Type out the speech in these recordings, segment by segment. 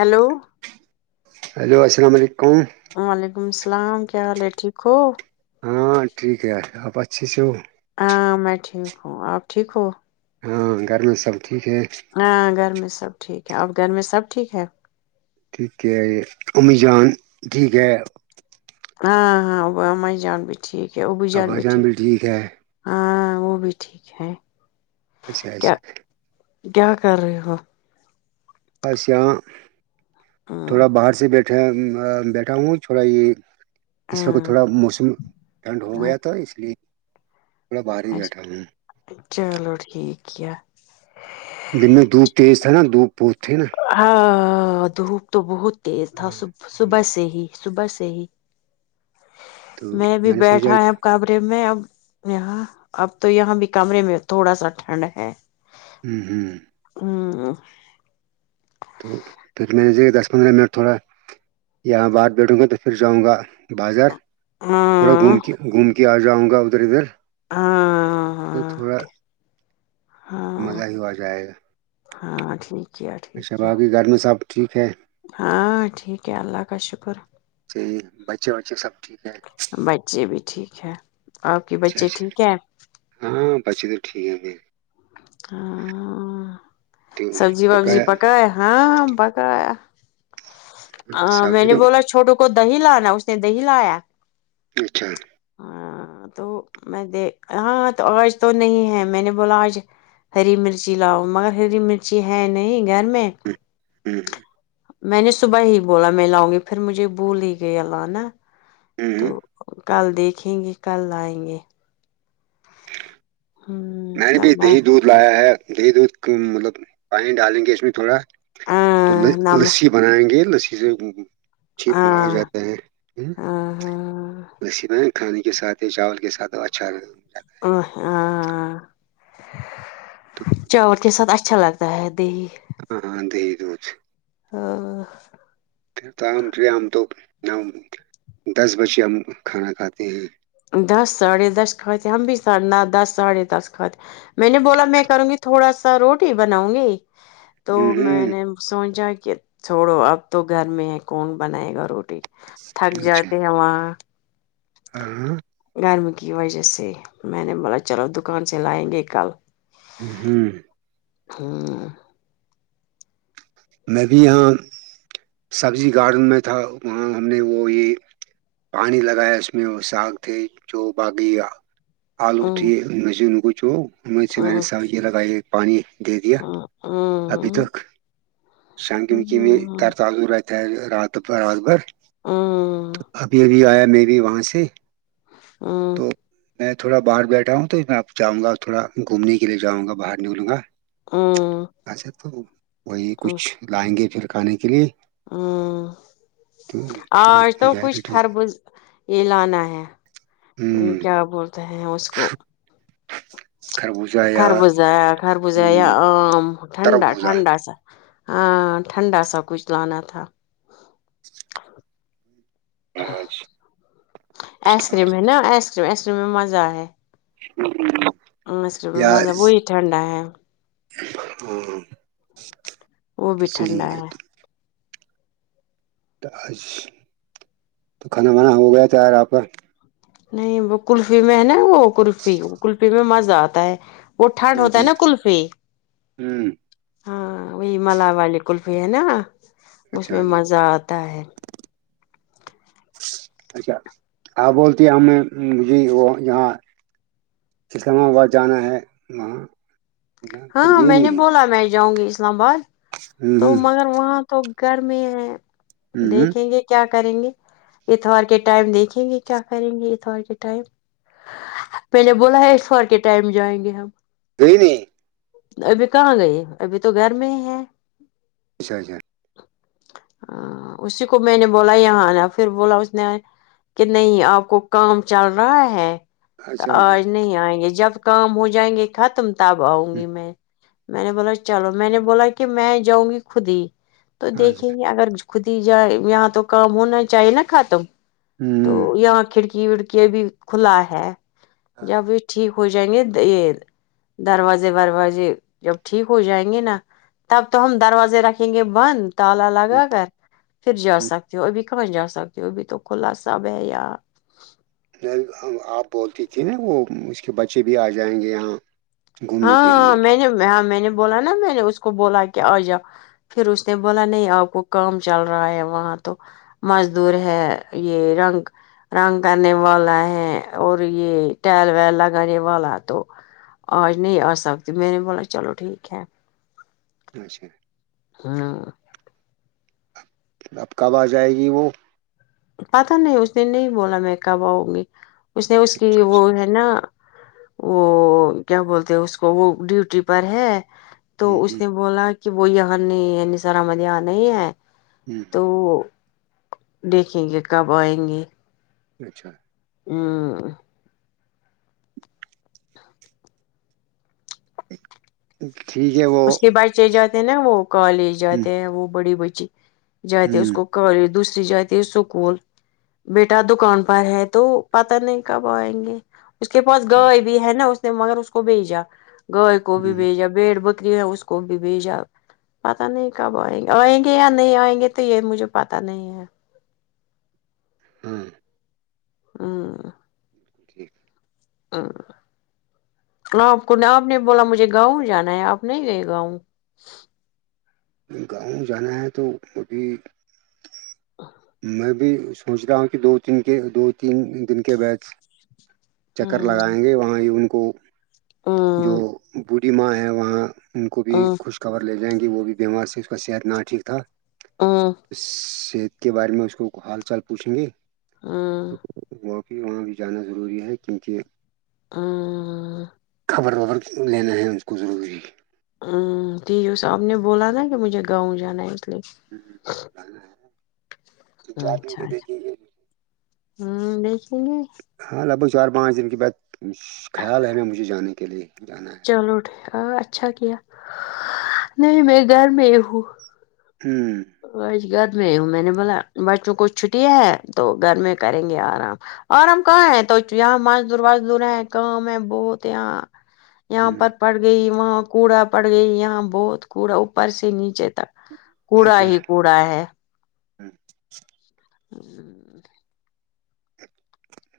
Hello hello السلام علیکم وعلیکم السلام کیا حال ہے ٹھیک ہو ہاں ٹھیک ہے یار آپ اچھی سے ہو ہاں میں ٹھیک ہوں آپ ٹھیک ہو ہاں گھر میں سب ٹھیک ہے ہاں گھر میں سب ٹھیک ہے اب گھر میں سب ٹھیک ہے ٹھیک ہے امی جان ٹھیک ہے ہاں ہاں اماں جان بھی ٹھیک ہے ابو جان بھی ٹھیک ہاں وہ بھی ٹھیک ہے اچھا کیا اچھا کیا کر رہے ہو بس یہاں ہمم تھوڑا باہر سے بیٹھے بیٹھا ہوں تھوڑا یہ اس وقت ہمم تھوڑا موسم ٹھنڈ ہو ہمم گیا تھا اس لیے تھوڑا باہر ہی بیٹھا اچھا ہوں چلو ٹھیک کیا دن میں دھوپ تیز تھا نا دھوپ بہت تھے نا ہاں دھوپ تو بہت تیز تھا صبح صبح سے ہی صبح سے ہی تو میں بھی نے سوچا بیٹھا ہے کہ اب کمرے میں اب یہاں اب تو یہاں بھی کمرے میں تھوڑا سا ٹھنڈ ہے ہمم ہمم ہمم تو پھر میں نے دیے دس پندرہ منٹ تھوڑا یہاں باہر بیٹھوں گا تو پھر جاؤں گا بازار تھوڑا گھوم ہاں کے گھوم کے آ جاؤں گا ادھر ادھر تو ہاں تھوڑا ہاں مزہ ہی آ جائے گا ہاں ٹھیک کیا ٹھیک اچھا کیا باقی گھر میں سب ٹھیک ہے ہاں ٹھیک ہے اللہ کا شکر صحیح بچے وچے سب ٹھیک ہے بچے بھی ٹھیک ہے آپ کے اچھا بچے اچھا ٹھیک ہے ہاں بچے تو ٹھیک ہے ہاں تو سبزی وبزی پکایا پکائے ہاں پکایا میں سبزی نے تو بولا چھوٹو کو دہی لانا اس نے دہی لایا اچھا ہاں تو میں دے ہاں تو آج تو نہیں ہے میں نے بولا آج ہری مرچی لاؤ مگر ہری مرچی ہے نہیں گھر میں ہمم میں نے صبح ہی بولا میں لاؤں گی پھر مجھے بھول ہی گیا لانا تو کل دیکھیں گے کل لائے گے ہوں میں نے کل بھی لائیں دہی دودھ لایا ہے دہی دودھ مطلب پانی ڈالیں گے اس میں تھوڑا تو ہاں نم لسی بنائیں گے لسی سے چپ میں آ ہاں جاتا ہے ہاں ہاں لسی میں کھانے کے ساتھ یا چاول کے ساتھ اچھا رہ چاول کے ساتھ اچھا لگتا ہے دہی ہاں دہی دودھ ہاں پھر تو ہم ہم تو دس بجے ہم کھانا کھاتے ہیں دس ساڑھے دس کھاتے ہم بھی دس ساڑے دس کھاتے میں نے بولا میں کروں گی تھوڑا سا روٹی بناؤں گی تو ہوں میں ہوں نے سوچا کہ چھوڑو اب تو گھر میں ہے کون بنائے گا روٹی تھک اچھا جاتے ہے وہاں ہاں گرم کی وجہ سے میں نے بولا چلو دکان سے لائیں گے کل ہوں ہاں میں بھی یہاں سبزی گارڈن میں تھا وہاں ہم نے وہ یہ پانی لگایا اس میں وہ ساگ تھے جو باغی آلو آج تے ان میں سے ان کو چو ان میں سے میں نے سب لگائی پانی دے دیا ابھی تک سگم کہ میں ت صاف سھر ہے رات رات بھر ابھی ابھی آیا میں بھی وہاں سے ہ تو میں تھوڑا باہر بیٹھا ہوں تو میں آپ جاؤں گا تھوڑا گھومنے کے لیے جاؤں گا باہر نکلوں گا ہاں اچھا تو وہی کچھ لائیں گے پھر کھانے کے لیے ہ تو پھر آج ہو تو جائے گا کچھ خربز یہ لانا ہے ہوں کیا بولتے ہیں اس کو ج خربو کربوزا کاربوزا آم ٹھنڈا تربوزہ ٹھنڈا س ہاں ٹھنڈا سب کچھ لانا تھا آج آئس کریم ہے نا آئس کریم آئس کریم میں مزہ ہے ہ مچ میں مزہ وہی ٹھنڈا ہے ہ وہ بھی ٹھنڈا ہے اچھ تو کھانا بانا ہو گیا تھا آ پر نہیں وہ کلفی میں ہے نا وہ کلفی کلفی میں مزہ آتا ہے وہ ٹھنڈ ہوں ہوتا ہے نا کلفی ہوں، ہاں وہی ملا والی کلفی ہے نا اس اچھا میں اچھا مزہ آتا ہے اچھا آپ بولتے ہیں ہم نے مجے وہ جاں اسکام آباد جانا ہے وہاں پھر ہاں گئی میں نے نہیں بولا میں جاؤں گی اسلام آباد ہوں تو ہوں مگر وہاں تو گر میں ہے ہوں ہوں دیکھیں گے کیا کریں گے اتوار کے ٹائم دیکھیں گے کیا کریں گے اتوار کے ٹائم پہلے بولا ہے ایشور کے ٹائم جائیں گے ہم دین ابھی کہاں گئے ابھی تو گھر میں ہی ہے اچھا اچھا ہ اسی کو میں نے بولا یہاں نا پھر بولا اس نے کہ نہیں آپ کو کام چل رہا ہے تو اچھا اچھا آج نہیں آئیں گے جب کام ہو جائیں گے ختم تب آؤں ہوں، گی میں میں نے بولا چلو میں نے بولا کہ میں جاؤں گی خود ہی تو دیکھیں اچھا گے اگر خود ہی جائے یہاں تو کام ہونا چاہیے نا خاتم تو ہوں یہاں کھڑکی کیڑ کے بھی کھلا ہے جب بھی ٹھیک ہو جائیں گے یہ دروازے وروازے جب ٹھیک ہو جائیں گے نا تب تو ہم دروازے رکھیں گے بند تالا لگا کر پھر جا ہوں۔ سکتی ہو ابھی کہاں جا سکتی ہو ابھی تو کھلا ساب ہے یاار نہیں آپ بولتے تھے نا وہ اس کے بچے بھی آ جائیں گے یہاں گھومنے کے ہاں لیے میں نے ہاں میں نے بولا نا میں نے اس کو بولا کہ آ جاؤ پھر اس نے بولا نہیں آپ کو کام چل رہا ہے وہاں تو مزدور ہے یہ رنگ رنگ کرنے والا ہے اور یہ ٹائل ویل لگانے والا تو آج نہیں آ سکتی میں نے بولا چلو ٹھیک ہے اچھا ہاں اب کب آ جائے گی وہ پتا نہیں اس نے نہیں بولا میں کب آؤں گی اس نے اس کی اچھا اچھا وہ ہے نا وہ کیا بولتے ہیں اس کو وہ ڈیوٹی پر ہے تو ہ اس ہ نے بولا کہ وہ یہاں نہیں سر مد یہاں نہیں ہے ہوں تو کیونکہ کب آئیں گے اچھا ہ [unintelligible] ٹھیک ہے وہ [unintelligible] بچےجاتے ہیں نا وہ کالج ہ جاتے ہیں وہ بڑی بچی جاتے اس ہ کو کالج دوسری جاتی ہے اسکول بیٹا دکان پر ہے تو پتا نہیں کب آئیں گے اس کے پاس اچھا گائے اچھا بھی ہے نا اس نے مگر اس کو بھیجا گائے کو ہ بھیجا بھیڑ بکرے اس کو بھی بھیجا پتا نہیں کب آئیں گے آئیں گے یا نہیں آئیں گے تو یہ مجھے پتا نہیں ہے ہاں ہاں ٹھیک [unintelligible] ہاں آپ کو آپ نے بولا مجھے گاؤں جانا ہے آپ نہیں گئے گاؤں گاؤں جانا ہے تو ابھی [inaudible] [inaudible] میں بھی سوچ رہا ہوں کہ دو تین کے دو تین دن کے بیچ چکر ہ لگائیں گے وہاں ان کو جو ہ بوڑھی ماں ہے وہاں ان کو بھی خوش خبر لے جائیں گے وہ بھی بیمار سے اس کا صحت نہ ٹھیک تھا ہ صحت کے بارے میں اس کو حال چال پوچھ لے گے ہ ہ تو وہاں بھی وہاں بھی جانا ضروری ہے کیونکہ ہاں خبر وبر لینا ہے ان کو ضروری [unintelligible] ہاں تو آپ نے بولا نا کہ مجھے گاؤں جانا ہے اس لیے جانا ہے۔ تو چار دن اچھا کے اچھا دیکھیں گے ہاں دیکھے گے [unintelligible] ہاں لگ بھگ چار پانچ دن کے بعد خیال آیا مجھے جانے کے لیے جانا ہے چلو ٹھیک اچھا کیا نہیں میں گھر میں ہوں ہوں آج گھر میں ہی ہوں میں نے بولا بچوں کو چھٹی ہے تو گھر میں کریں گے آرام آرام کہاں ہے تو یہاں مزدور وزدور ہیں کام ہے بہت یہاں یہاں ہ پر پڑ گئی وہاں کوڑا پڑ گئی یہاں بہت کوڑا اوپر سے نیچے تک کوڑا اچھا ہی کوڑا ہے ہوں [unintelligible] ہوں [inaudible]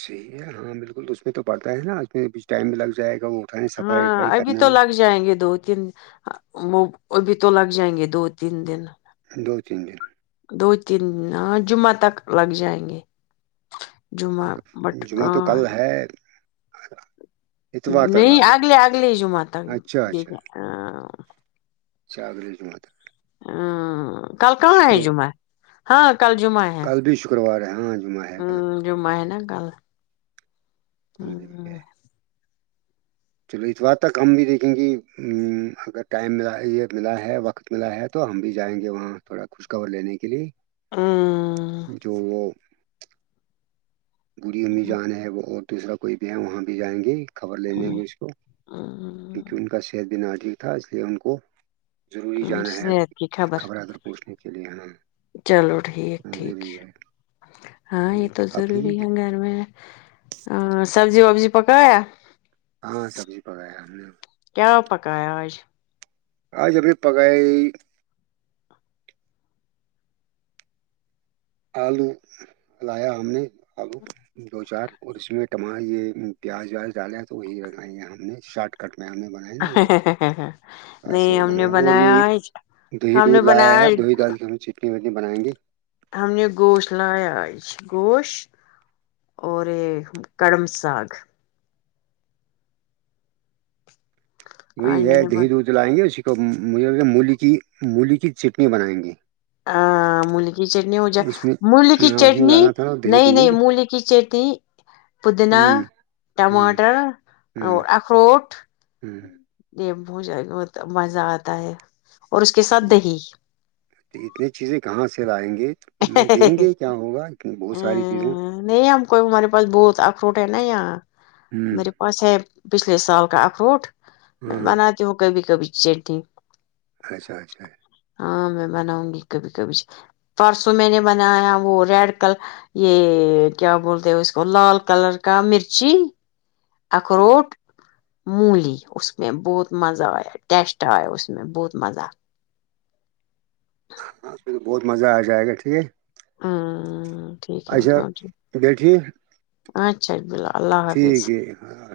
صحی ہے ہاں بالکل اس میں تو پڑتا ہے نا اس میں بھی ٹائم میں لگ جائے گا وہ کہیں صفائی ہاں وفائی ابھی کرنا تو ہے لگ جائیں گے دو تین وہ وہ بھی تو لگ جائیں گے دو تین دن دو تین دن دو تین جمعہ تک لگ جائیں گے جمعہ بٹ جمعہ تو ہاں کل ہے اتوار تک نہیں لگ بھگ اگلے اگلے جمہ تک اچھا چار دن اور ہاں کل کہاں ہے جمعہ ہاں کل جمعہ ہے کل بھی شکروار ہے ہاں جمعہ ہے کل ہمم جمعہ ہے نا کل کل بھی ہے ہاں چلو اتوار تک ہم بھی دیکھیں گے اگر ٹائم یہ ملا ہے وقت ملا ہے تو ہم بھی جائیں گے وہاں تھوڑا خوش خبر لینے کے لیے جو بوڑھی امی جان ہے اور دوسرا کوئی بھی ہے وہاں بھی جائیں گے خبر لے لے گے ہمم اس کو کیونکہ ان کا صحت بھی نہ ٹھیک تھا اس لیے ان کو ضروری جانا ہے صحت کی خبر ادر پوچھنے کے لیئے ہم چلو ٹھیک ٹھیک ہے ہاں یہ تو ضروری ہے گھر میں اور سبزی وبزی پکایا ہاں سبزی پکایا ہم نے کیا پکایا آج آ ج ابھی پک ہے آلو لایا ہم نے آلو دو چار اور اس میں ٹما یہ پیاز ویاز ڈالا تو وہی لگائی ہم نے شارٹ کٹ میں ہم نے ب نہیں ام نے بنائے اور بنایا یہ ہے دہی دودھ لایا ہے دہی دال کی ہم چٹنی وٹنی بنائیں گے ہم نے گوش لائیا گوش اور یہ کڑم ساگ وہی آج ہے میں نے دہی بن دود د لائیں گے اسی کو مجھے مولی کی مولی کی چٹنی بنائیں گے آ ملکی چٹنیی پوج اور اس میں ملی کی ہاں اس میں چٹنی ڈالنا تھا نا دہی نہیں نہیں دودھ ملی کی چٹنی پودنا ہوں ہوں ٹماٹر ہوں اور اخروٹ ہوں یہ ب مزہ آتا ہے اور اس کے ساتھ دہی تو اتنی چیزیں کہاں سے لائیں گے دیکھیں گے کیا ہوگا بہت ساری چیزیں نہیں ہم کوئی ہمارے پاس بہت اخروٹ ہے نا اں ہوں میرےا اورسے پچھلے سال کا اخروٹ میں ہاں بناتی ہوں کبھی کبھی چٹنی اچھا اچھا ہاں میں بناؤں گی کبھی کبھی پرسوں میں نے بنایا وہ ریڈ کلر یہ کیا بولتے اس کو لال کلر کا مرچی اخروٹ مولی اس م میں بہت مزہ آیا ٹیسٹ آیا اس م میں بہت مزہ آ ہاں بہت مزہ آ جائے گا ٹھیک ہے ہمم ٹھیک اچھا گئے ٹیک اچھاچ بلہ اللہ حافظ ٹھیک ہے ہاں